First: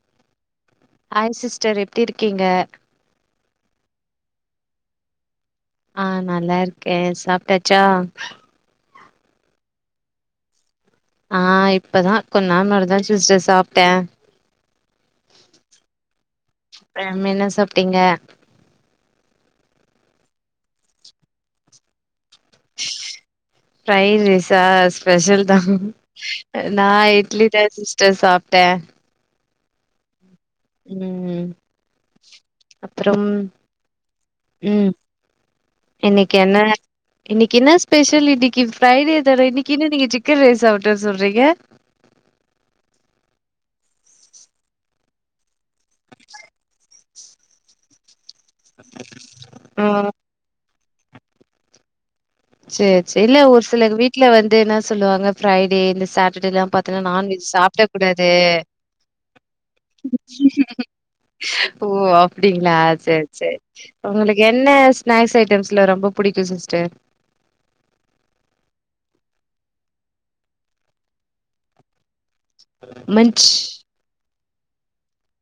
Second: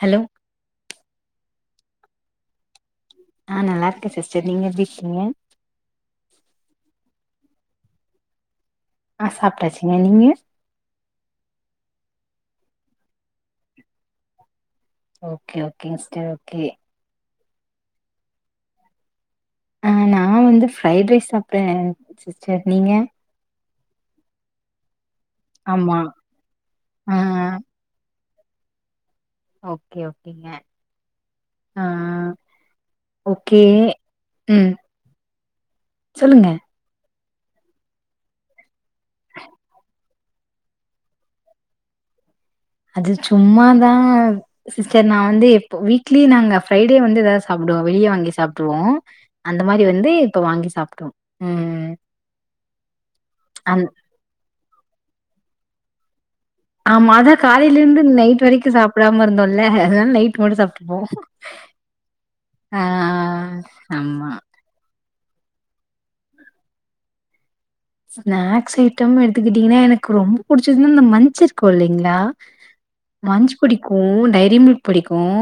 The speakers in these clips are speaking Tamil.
ஹலோ ஹாய் சிஸ் சார் எப்டி இருக்கீங்க ஆஹ் நல்லா இருக்கேன் சிஸ்டர் நீங்க எப்டி இருக்கீங்க ஆஹ் நல்லா இருக்கேன் சாப்ட்டாச்சா ஆஹ் சாப்ட்டாச்சுங்க நீங்க ஆஹ் இப்பதா கொஞ்ச நேரோ முன்னாடிதா சிஸ்டர் சாப்ட்டே ஓகே ஓகேங் சிஸ்டர் ஓகே அம் என்ன சாப்ட்டீங்க ஆஹ் நான் வந்து ஃரைட் ரைஸ் சாப்பிட்டே சிஸ்டர் நீங்க ஃப்ரைட் ரைஸ் ஆ ஸ்பெசல்தா ஆமா நா ஆ இட்லிதா சிஸ்டர் சாப்ட்டே த்த ஓகே ஓக் ம் அப்புறம் ஓகே ம் உம் இன்னைக்கு சொல்லுங்க என்ன இன்னைக்கு என்ன ஸ்பெஷல் இன்னைக்கு ஃப்ரைடே தான இன்னைக்கு என்ன நீங்க சிக்கன் ரைஸ் சாப்ட்னேனு சொல்றீங்க அது சும்மாதான் சிஸ்டர் நான் வந்து எப் ப்ப வீக்லி நாங்க ஃபிரைட் டே வந்து எதாவது சாப்பிடுவோம் வெளிய வாங்கி சாப் சாப்ட்றுவோம் அந்த ஆ மாரி வந்து இப்ப வாங்கி சாப்ட்றுவோம் உம் சேர் சேர் இல்ல ஒரு சிலர் வீட்டுல வந்து என்ன சொல்லுவாங்க ஃப்ரைடே சட் டே பாத்தீங்னா ஆமா அதா நான்வெஜ் காலைல சாப்பிட இருந்து கூடாது நைட் வரைக்கு சாப்டாம இருந்தோல்ல அதனால நைட் மட்டு சாப்ட்டுப்போ ஓ அப்டிங்ளா ஆ சேர் சேர் ஆமா உங்களுக்கு என்ன ஸ்நாக்ஸ் ஐட்டம்ஸ்லா ரொம்ப புடிக்கும் சிஸ்டர் ஸ்நாக்ஸ் ஐட்டம் எடுத்துக்கிட்டீங்கன்னா எனக்கு ரொம்ப புிடிச்சதுன்னா அந்த மஞ்ச் இருக்கும் இல்லைங்களா மன்ச் மஞ்ச் பிடிக்கும் டை ரி மில்க் பிடிக்கும்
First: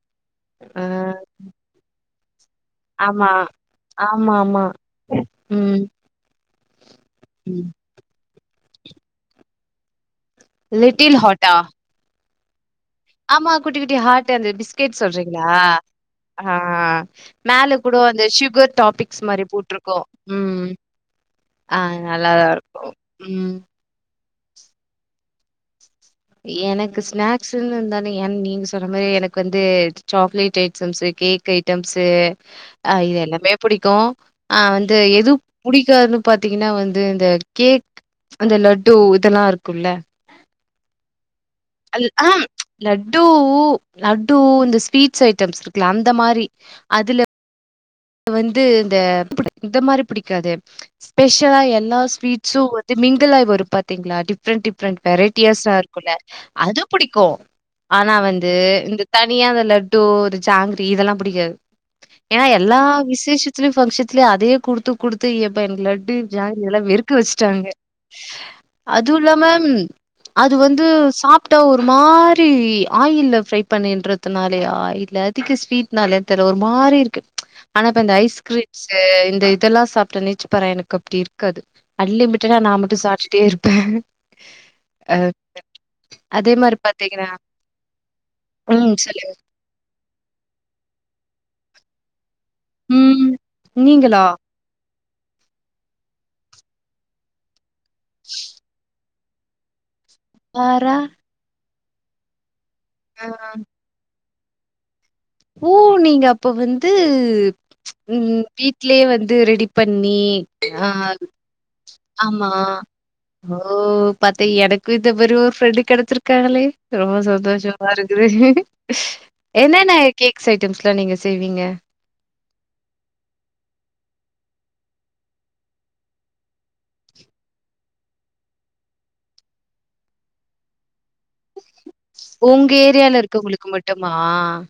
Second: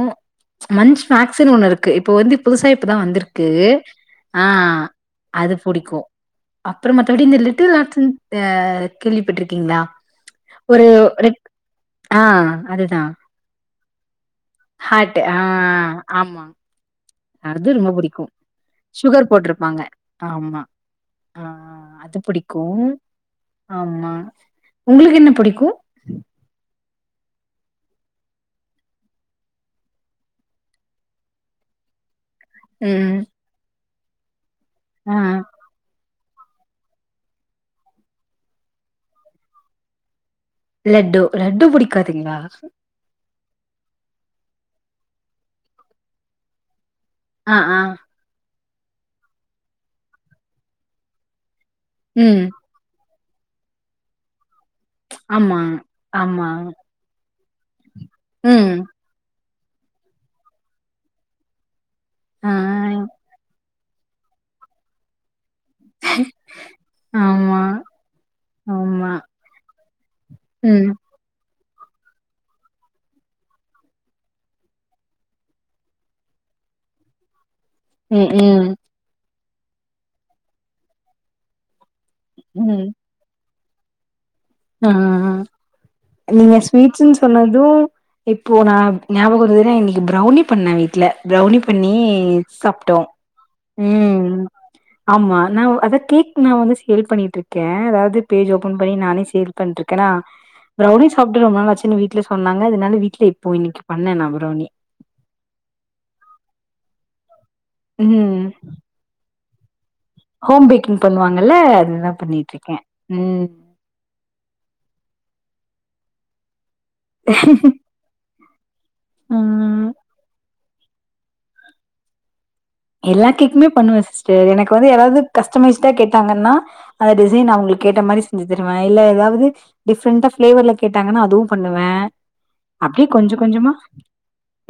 ஆ மஞ்ச் மேக்ஸ்ன்னு ஒண்ணு இருக்கு ப்போ வந் ப் புதுசா இப்பதா ஆமா வந்திருக்கு ஆமா ஆமா ஆஹ் அது ம் புடிக்கு அப்புறமா இது இந்த ம் லிட்டில் ஹார்ட்ஸுனு ஆஹ் கேள்விப்பட்ருக்கீங்களா ஒரு லிட்டில் ரெட் ஹாட்டா ஆஹ் ஆமா குட்டி குட்டி ஹார்ட் அந்த பிஸ்கட் ஹார்ட் ஆ சொல்றீங்ளா ஆமா ஆஹ் அது மேல ரொம்ப கூட அந்த புடிக்கும் சுகர் டாபிக்ஸ் சுகர் மாரி போட்டிருப்பாங்க போட்ருக்கோம் ஆமா உம் ஆ ஆஹ் நல்லாதா இருக்கும் உம் அஹ் உங்களுக்கு என்ன பிடிக்கும் எனக்கு ஸ்நாக்ஸ்ன்னு இருந்தானே ஏன் நீங் சொல்ற மாதிரி எனக்கு வந்து சாக்லேட் ஐட்டம்ஸு கேக் ஐட்டம்ஸு ஆஹ் ம் இதெல்லாமே புடி தோ ஆஹ் வந்து ஆ எது புடிக்காதுன்னு பாத்தீங்கன்னா வந்து இந்த கேக் அந்த லட்டு இதெல்லாம் இருக்கும்ல்ல ப லட்டு லட்டு புடிக்காதுங்ளா பூ லட்டு இந்த ஸ்வீட்ஸ் ஐட்டம் இருக்குல அந்த மாரி ஆஹ் ஆஹ் வந்து இந்த இந்த மாரி புடிக்காது ஸ்பெஷலா என் ல்லா ம் ஸ்வீட்ஸ் வந்துமே [unintelligible] ஒரு பாத்தீங்களா டிப் டிஃப்ரண்ட் டிஃப்ரண்ட் ஆமா வெரைட்டியஸா இருக்கும்ல ஆமா அது புடிக்கும் ஆனா வந்து ம் இந்த தன் [unintelligible] அந்த லட்டு ஒரு ஜாங்கிரி இதெல்லா புடிக்காது ஆ ஏன்னா விசேஷத்து [unintelligible] அதையே குடுத்து குடுத்து எப் ப்ப எனக்கு லட்டு ஜாங்கிரிலா வெறுக்க ஆமா வச்சுட்டாங்க ஆமா அதுவு இல்லாம அது வந்து ம் சாப்ட்டா ஒரு ஒரு மாரி ஆயில்ல ஃப்ரை பண்ணின்றதுனாலயா இல்ல அதிக ஸ்வீட்னாலே தெரில ஒரு மாரி இருக்கு ஆனா இப்ப இந்த ம் ம் ஐஸ்கிரீம்ஸ்சு இந்த தெல்லா சாப்ட்ட [unintelligible] எனக்கு அப்டி இருக்காது அன்லிமிட்டடா நாம ம் மட்டு சாப்டுட்டே இரு ஆஹ ஆ அதே நீங்க மாரி ஸ்வீட்ஸ்ன்னு பாத்தீங்கன்னா சொன்னது இப்போ நான் ம் சொல்லுங்க. ஞாபகம் வருதுனா எங்ள் பிரௌனி பண்ண வீட்ல பிரௌனி பண்ணி சாப்ட்டோ ம். நீங்களா? உம் ஆமா நான் அத கேக் நான் வந்து சேல் பண்ணிட்டு இருக்கே க்கே அதாவது பேஜ் ஓபன் பண்ணி நானே [unintelligible] சேல் பன்றுக் கேனா பாரா! ப்ரௌனி சாப்ட்டு ரொம்ப நாளாச்சி ன்னு வீட்ல சொன்னா [inaudible] ஆ. வீட்டுல இப்போ இன்னைக்கு பண்ணே [inaudible] பிரவுனி ஓ நீங்க அப்ப வந்து உம் ம் வீட்லே வந்து து ரெடி பண்ணி ஹோம் ஆ பேக்கிங் பண்ணுவாங்கல்ல அதுதா ஆமா பண்ணிட்ருக்கே ம் ஓ பாத்த எனக்கு இந்தமாறி ஒரு ஃப்ரெண்டு கெடச்சிருக்காங்களே ரொம்ப சந்தோஷமா இருக்குது ம் என்னென்ன ஸ் ஐட்டம்ஸ்லா நீங்க செய்வீங்க எல்லா கேக்குமே பண்ணுவேன் சிஸ்டர் எனக்கு வந்து ஏதாவது கஸ்டமைஸ்டா கேட்டாங்கன்னா அந்த டிசைன் அவங்களுக்கு கேட்ட மாரி செஞ்சு தருவேன் இல்ல ஏதாவது டிஃப்ரெண்டா பிளேவர்ல கேட் ட்டாங்கன்னா அதுவு பண்ணுவே உங்க அப்டியே ஏரியால கொஞ்ச இருக்கவங்களுக்கு -கொஞ்சமா மட்டுமா?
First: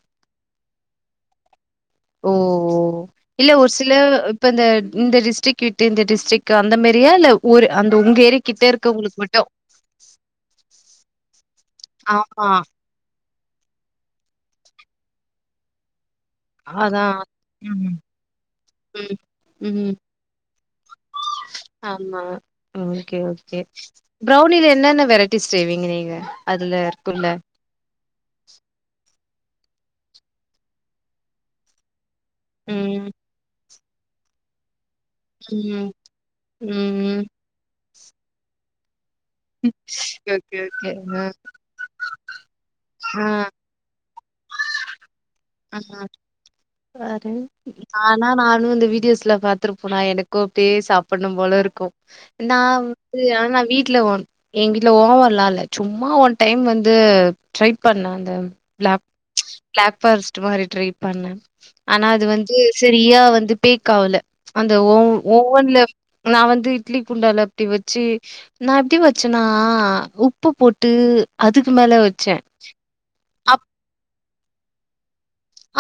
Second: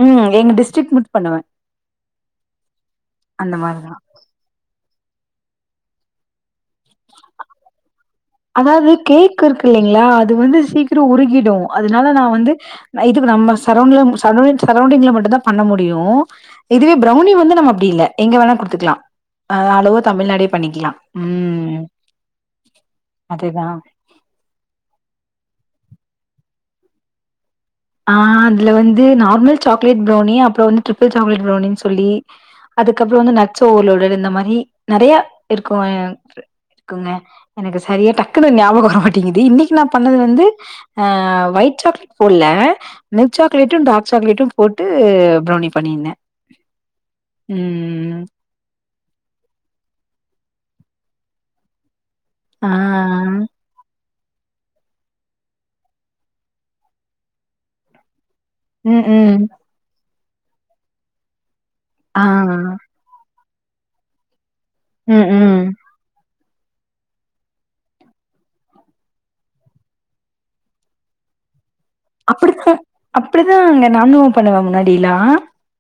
உம் எங்க டிஸ் [unintelligible] பண்ணுவ ஓ ஓ இல்ல ஒரு சில இப்ப அந்த இந்த டிஸ்ட்ரிக் விட்டு இந்த டிஸ்ட்ரிக் அந்த மாரியா இல்ல ஒரு அந் அதாவது கேக் இருக்கு இல்லைங்களா அது வந்து சீக்கிரோ உருகிடும் அதனால நா ஆமா. வந்து இதுக்கு நம்ம சரவுண்ட்ல [unintelligible] சரௌண்டிங்ல மட்டும்தா பண்ண முடியு இதுவே அதான். பிரௌனி வந்து நம்ம அப்டி ம். இல்ல எங்க வேணா குடுத்துக்கலாம் ம். ஹா ம். அளோவர் தமிழ்நாடே பண்ணிக்கலாம் உம் ஆமா. ஓகே ஓகே பிரௌனில என்னென்ன வெரைட்டிஸ் செய்வீங்க நீங்க அதுல இருக்குல்ல மில்க் சாக்லேட் பிரௌனி அப்றோ வந்து ட்ரிபிள் சாக்லேட் பிரௌனினு சொல்லி ம் அதுக்கப்புறோ வந்து நட்ஸ் ஒவர்லோடு இந்த மாரி நெறைய இருக்கும் ம் இருக்குங்க ம் எனக்கு சரியா டக்குனு ஞாபகோ வரமாட்டுது இது இன்னைக்கு நா பண்ணது ஓகே வந்து ஓகே ஓகே ஆ அ ஒயிட் சாக்லேட் போட்ல ஆ மில்க் சாக்லேட்டும் டார் சாக்லேட்டும் போட்டு ஆ ஹா யாரு ம் நானா நானு இந்த வீடியோஸ்ல பாத்துருப்பனா எனக்கு கோப்படியே சாப்பிம் போல இருக்கும் ஆ நான் வந்து ஆனா வீட்டுல ஒன் எங்க வீட்ல ஓவன்லா இல்ல சும்மா ஒன் டைம் வந்து ட்ரை பண்ணே அந்த உம் உம் பர்ஸ் சும்மா ஒரு ட்ரை பண்ணே ஆனா ஆ அது வந்து சரியா வந்து [unintelligible] ஆவுல அந்த ஓ ம் ம் ஓவன்ல நான் வந்து இட்லி குண்டால இப்டி வச்சு நான் எப்டி வச்சேன்னா உப்பு போட்டு அதுக்கு மேல வச்சேன். அப்டிதா அப் அப்டிதாங்க நானும் பண்ணுவா முன்னாடிலா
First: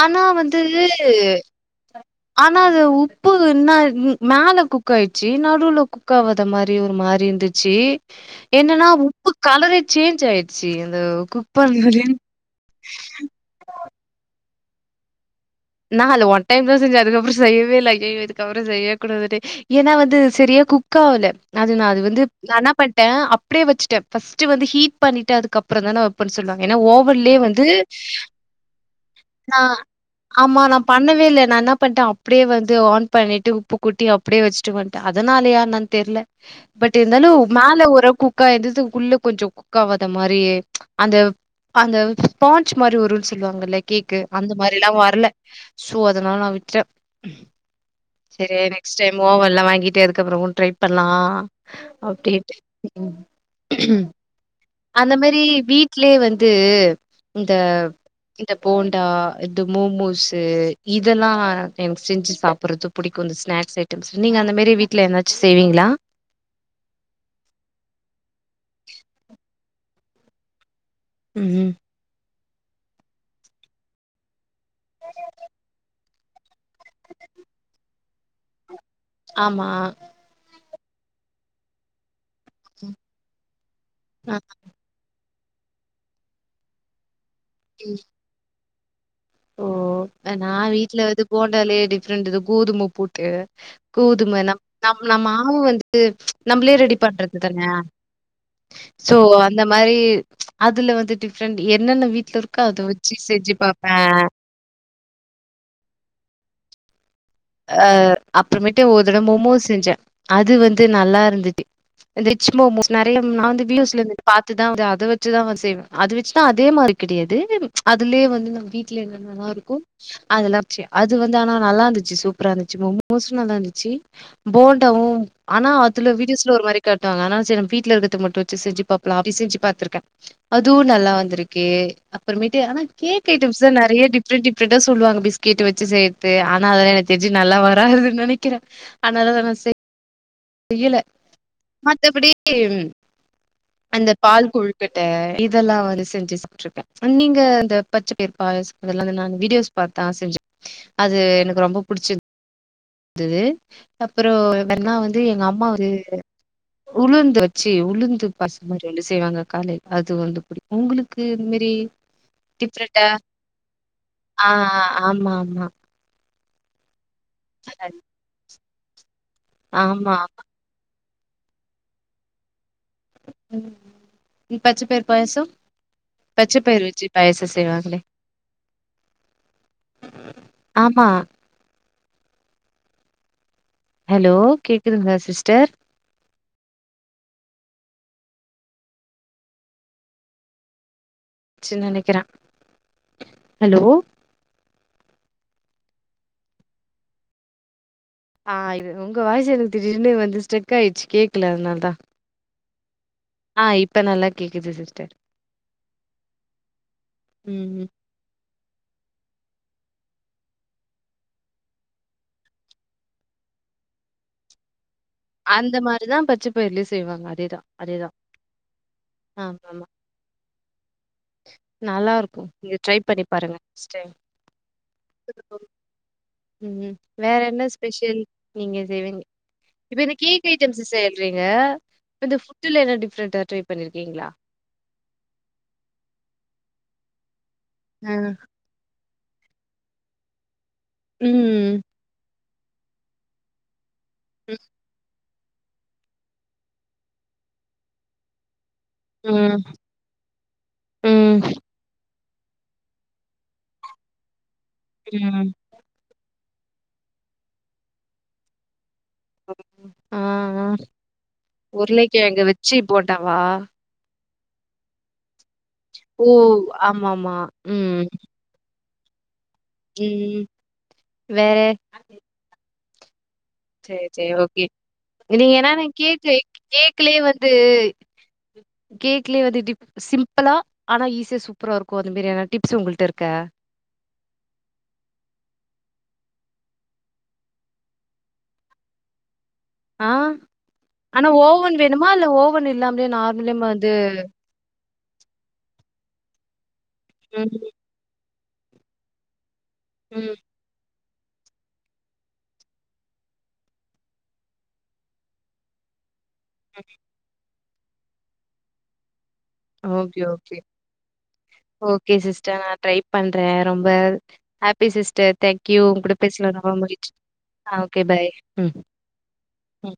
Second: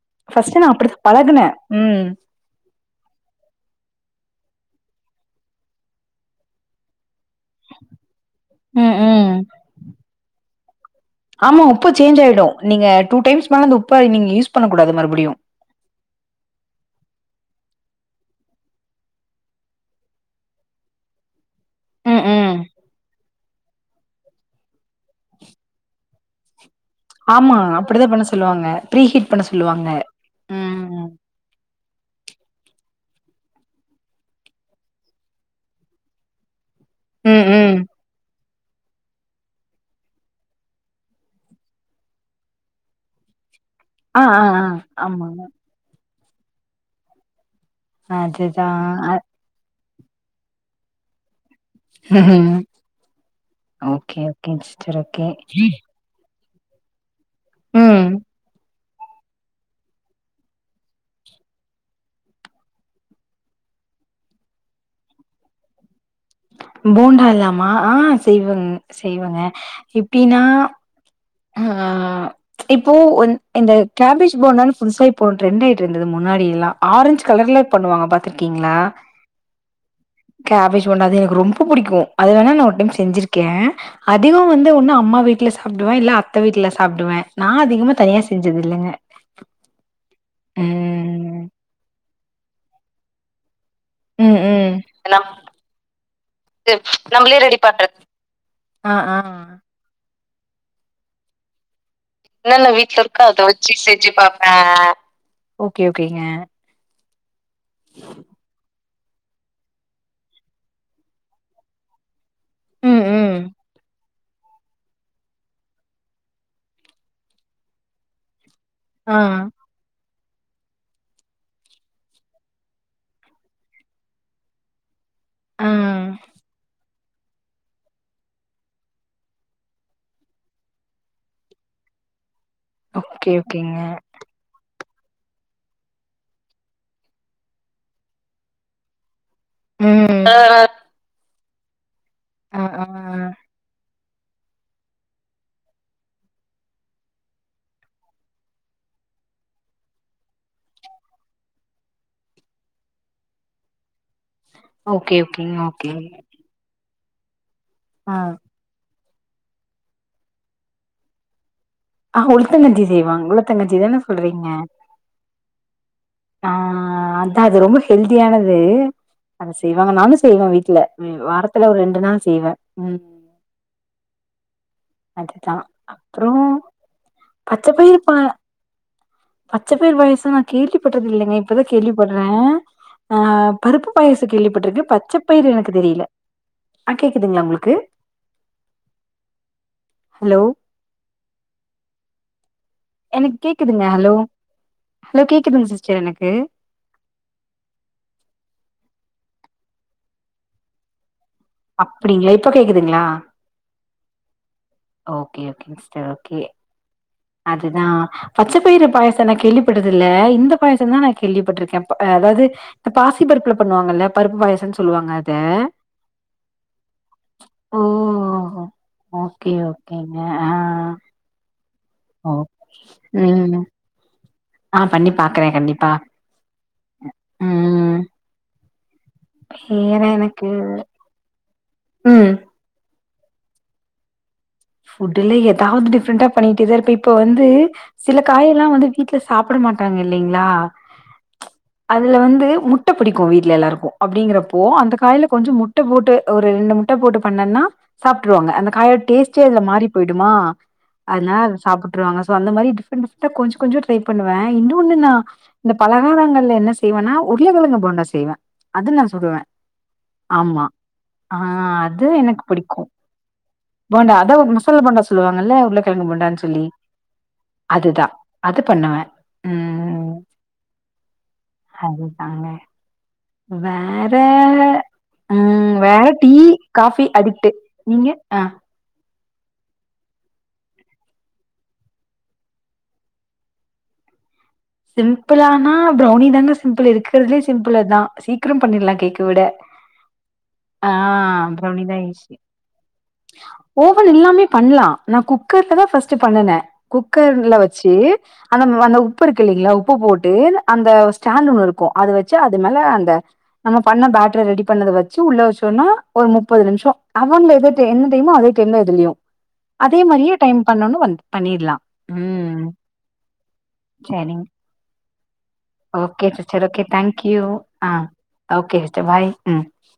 ஆனா ஃபர்ஸ்ட் வந்து நா அப்டித்தா பழகுனே ம் ஆனா அது உப்பு என்ன மேல குக் ஆயிடுச்சு நடுல குக் ஆவாத மாரி ஒரு மாரி இருந்துச்சு என்னன்னா ம் ம் உப்பு கலரே சேஞ்ச் ஆயி சீயின் ஆமா உப்பு சேஞ்ச் ஆயிடு நீங்க டூ டைம்ஸ் மேல அந்த உப்ப நீங்க யூஸ் பண்ணக்கூடாது மறுபடியும் நா அதுல ஒன் டைம் தான் செஞ்சே அதுக்கப்புறோ செய்யவே இல்ல ஐய்யயோ இதுக்கப்புறோ செய்ய கூடாதுடி ஏன்னா வந்து சரியா குக் ஆகல அது நா அது வந்து ம் ம் நா என்னா பண்ட்டே அப்படியே வச்சுட்டே பஸ்ட் வந்து ஹீ்ட் பண்ணிட்டு அதுக்கப்பறம்தா நா [unintelligible] சொல்வா ஆமா அப்படிதா பண்ண சொல்லுவாங்க ப்ரீஹீட் பண்ண நான் சொல்லுவாங்க ஆமா நான் ம் பண்ணவே இல்ல நான் என்ன பன்ட்டேன் அப்டியே வந்து ஆன் பண்ணிட்டு உப்பு கூட்டி அப்டியே வச்சுட்டு வந்ட்டேன் அதனாலயா என்னாணு தெர்ல பட் இருந்தாலு ம் ம் மேல ஒரு கு க்கா எதுதுக்கு உள்ள கொஞ்சோ குக் ஆவாத மாரி அந்த அந்த ஸ்பான்ஜ் மாரி வருன்னு சொல்வாங்கல்ல கேக்கு ஆ ஆ அந்த ஆ மாரி எல்லாம் [unintelligible] அல்ல ஆமா சோ அத் அதனால நான் விட்டே சரி அதுதா நெக்ஸ்ட் அ டைம் ஓவன்ல்லாம் வாங்கிட்டு ஏ அதுக்கப்றமும் ட்ரை பண்லாம் அப்டி ம் ம் ஓகே ஓகே சிஸ்டர் அந்த ஓகே மாரி வீட்லயே வந் ஃத்து இந்த ம் இந்த ஃபோன் டா எது மோமோஸ்சு இதெல்லா எனக்கு செஞ்சு சாப்படுறது பிடிக்கும் இந்த ஸ்நாக்ஸ் ஐட்டம்ஸ் நீங்க அந்த மாரி வீட்ல ஏதாச்சு செய்வீங்களா போண்டா இல்லாமா ஆஹ் செய்வங் செய்வங்க எப்டினா ஆ ம் ஆ ஆ இப்போ இந்த கேபேஜ் போனாலு புதுசா இப்போ டிரெண்டாயிட்டுருந் அது முன்னாடியெல்லா ஆரஞ்ச் கலர்ல பன்ணுவாங்க பாத் த்துருக்கீங்ளா ஆமா [unintelligible] அது எனக்கு ரொம்ப புடிக்கும் அது வேணா நான் ஒரு டைம் செஞ்சிருக்கேன் அ அதிகம் வந்து ஒன்னும் அம்மா வீட் வீட்ல சாப்படுவே இல்ல அத் அத்த வீட்டுல சாப்பிடுவேன் நான் அதிகமா தனியா செஞ்சது இல்லங்க ஓ அ நான் வீட்ல வந்து ம் போண்டாலே டிஃப்ரெண்ட் இது கோதும போட் தே ம் கோதுமை நம் ம் நம் நம்ம நமக்கு மாவு வந்துட்டு நம்பளே ரெடி பண்றது நம்மளே ரெடி தான பண்றது ஆ சோ ஆ அந்த மாரி அதுல வந்து டிஃப்ரெண்ட் எ என்னென்ன வீட்ல இருக்கோ அத வச்சு செஞ்சு பாப் [unintelligible] பாப்ப ஓகே ஓகேங்க அஹ் அப்புறமேட்டு ஒரு தட மொமோஸ் செஞ்சே அது வந்து நல்லா இருந்துது [unintelligible] ம் நெறைய ம் நான் வந்து வியூஸ்ல இருந்து பாத்துதா அத வச்சுதா வந்து செய்வே அது வச்சுதா அதே மாரி கெடையாது அதுலயே வந்து நம் வீட்ல ஆ என்னென்னல்லா இருக்கோ அதெல்லா [unintelligible] அது வந்து ஆனா நல்லா இருந்துச்சு சு அப்றோ நெஜமா மோசமாதா இருந்துச்சு போண்டாவு ஆனா ஆ அதுல வீடியோஸ்ல ஒரு மாரி காட்டுவாங்க ஆனா செரி நம்ம வீட்ல இருக்கறத மட்டு வச்சு செஞ்சு பாக்லா அப்டி செஞ்சு பாத்திருக்கே அதுவு நல்லா வந்திருக்கு [unintelligible] ஆனா கேக் ஓகே ஐட்டம்ஸ்தா ஓகேங்க நெறைய டிஃப்ரெட் டிஃப்ரண்ட் [unintelligible] சொல்வாங்க பிஸ்கெட் வச்சு செய்றத்து ஆனா அதெல்லா எனக் [unintelligible] நல்லா வராதுன்னு நெனைக்கிறே நல்ல [unintelligible] ஆஹ் ஆஹ் மத்தபடி அந்த பால் கொழுக்கட்ட இதெல்லா வந்து செஞ்சிட்டுருக்கே நீங்க இந்த பச்ச பயிறு பாயாசோ அதெல்லா நான் வீடியோஸ் பாத்துதா செஞ்சே அது எனக்கு ரொம்ப புடிச்சிருந்துது அப்புறோ என்னா ஓகே வந் எங்க ஓகேங்க அம்மா ஒரு ஓகே உளுந்து சி ஆ உளுந்து பச [inaudible] செய்வாங்க காலை அது வந்து புடிக்கு உங்களுக்கு இதுமாரி ஆஹ் உளுத்தங்கஞ்சி செய்வாங்க உளுத்தங்கஞ்சி தான சொல்றீங்க ஆ ஆமா ஆமா ஆஹ் அ தா அது ரொம்ப ஹெல்தியானது அத செய்வாங்க நானு ஆமா செய்வேன் வீட்ல ம் வாரத்துல ஒரு ரெண்டு நாள் செய்வ [inaudible] பச்ச பயிறு அதுதா அப்றோ பாயசம் பச்சப் பயிறு செய்வாங்களே பா பச்சப் பயிறு பாயாசோ நா ஆமா கேள்விப்பட்டது இல்லைங்க இப்பதா கே கேள்விப்பட்றே ஆஹ் பருப்பு பாயாசோ ஹலோ கேள்விப்பட்ருக்கே கேக்குதுங்களா பச்சப் பயிறு சிஸ்டர் எனக்கு தெரியல எதுங்களா உங்களுக்கு ஹலோ ச்ன்னு நெனைக்கிறே எனக்கு கேக்குதுங்க ஹலோ ஹலோ கேக்குதுங்க சிஸ்டர் எனக்கு ஆஹ் உங்க வாய்சு எனக்கு திடீர்னு வந்து ஸ்டெக் ஆயிடுச்சு கே அப்டிங்களே [unintelligible] துங்களா ஆஹ் இப்ப நல்லா கேக்குது சிஸ்டர் ஓகே ஓகேங்க சிஸ்டர் ஓகே ம் அதுதான் அப் பச்சப்பயிறு பாயாசோ நா கேள்விப்பட்டது இல்ல இந்த பாயாசோந்தா நா கேள்விப்பட்டிருக்கே அ அதாவது இந்த பாசிப் பருப்புல பண்ணுவாங்கல்ல பருப்பு பாயாசோன்னு சொல்லி சொல்லுவாங்க அத அந்த மாரிதா பச்ச பயிர்லயு செய்வாங்க அதேதா அதேதா ஓஓஓகே ஆமாமா ஓகேங்க ஹஹா நல்லா இருக்கும் நீங்க ட்ரை பண்ணி பாருங்க நெக்ஸ்ட் டைம் ஆஹ் பண்ணி பாக்குறேன் கண்டிப்பா உம் வேற என்ன ம் ஸ்பெஷல் நீங்க செய்வங்க இப்ப வேற இந்த எனக்கு கேக் ஐட்டம்ஸ் சல்றீங்க ம் இந்த புட்ல என்னடி டிஃப்ரென்ட்டா ட்ரை பண்ணிருக்கீங்களா ஃபுட்டுல ஏதாவது டிப்ரெண்டா பண்ணிட்டுதா இருப்ப இப்ப வந்து ஆ சில காய எல்லாம் வந்து வித் வீட்டு்ல சாப்புட மாட்டாங்க இல்லிங்ளா ம் அதுல வந்து முட்டை புடிக்கு வீட்ல எல்லாருக்கும் அப்டிங்றப்போ அந்த கால்ல கொஞ்சம் முட்டை போட்டு ஒரு ரெண்டு முட்டை போட்டு பண்ணேன்னா சாப்டுறுவாங்க அந்த காய கே சச்சல ம், மாறி போயிடுமா அதனால ம், அத சாப்புட்டுருவாங்க ஸ்ஓ அந்தமாதிரி டிப்ரண்டா கொஞ்ச கொஞ்ச ட்ரைபண்ணுவே என்ன ஒண்ணுனா ம். இந்த பலகாரங்கள்ல என்ன செய்வேன்னா உருள கிழங்கு போண்டா செய்வேன் அதுலா ஆ ஆ ஆ அது உருளைக்கிழங்க வச்சு போண்டாவா அதான் முசல்லா போண்டா சொல்லுவங் ல உருளக்கிழங்கு ஓ! போண்டான்னு சொல்லி ஆமாமா. அதுதான் அது பண்ணுவே உம் வேற அதுதாங்க. சரி, வேற சரி. ஓகே. நீங்க ம் என்னன்னா வேற டீ கேக்கு காஃபி அடிக்ட்டு நீங்க ஆ கேக்லயே வந்துடிப் சிம்பிளா ஆனா ஈஸியா சூப்பரா இருக்கும் அந்த மாரியான டிப்ஸ் உங்கள்ட்ட இருக்கா சிம்பிளானா ப்ரௌவுனி தாங்க சிம்பிள் இருக்கறிறதுலே சிம்பிள தான் சீக்கிரம் பண்ணிடலா கேக்க விட ஆ, ஆனா ஆஹ் ஓவன் ப்ரௌனிதா வேணுமா? இல்ல ஈசி ஓவன் இல்லாமலே நார்மலே வந்து ஓவன் இல்லாமயே பண்லா நான் குக்கர்லதா ஃபர்ஸ்ட் பண்ணுன குக்கர்ல ம், வச்சு அந்த அந்த உப்பு இருக் க்கில்லைங்களா உப் உப்பு போட்டு ம். அந்த ஸ்டாண்ட் ஒண்ணு இருக்கு அது வச்சு அது மேல அந்த நம்ம பண்ண பேட்டரி ரெடி பண்ணத வச்சு உள்ள வச்சோனா ஒரு முப்பது நிமிஹோ அவன் எத என்ன டைமோ அதே டைம்ந்த இதுலயும் ஓகே -ஓகே- பண்ணிடலா ஓகே சிஸ்டர் ம் நா ட்ரை பண்ற ரொம்ப அ சரிங்க ஹாப்பி சிஸ்டர் தேங்க்யூ உங்க கூட ஓகே பேசுனது சிஸ்டர் ரொம்ப ஓகே மகிழ்ச்சி தேங்க்யூ ஆ ஓகே பாய் ம் ஓகே சிஸ்டர் பாய் ம்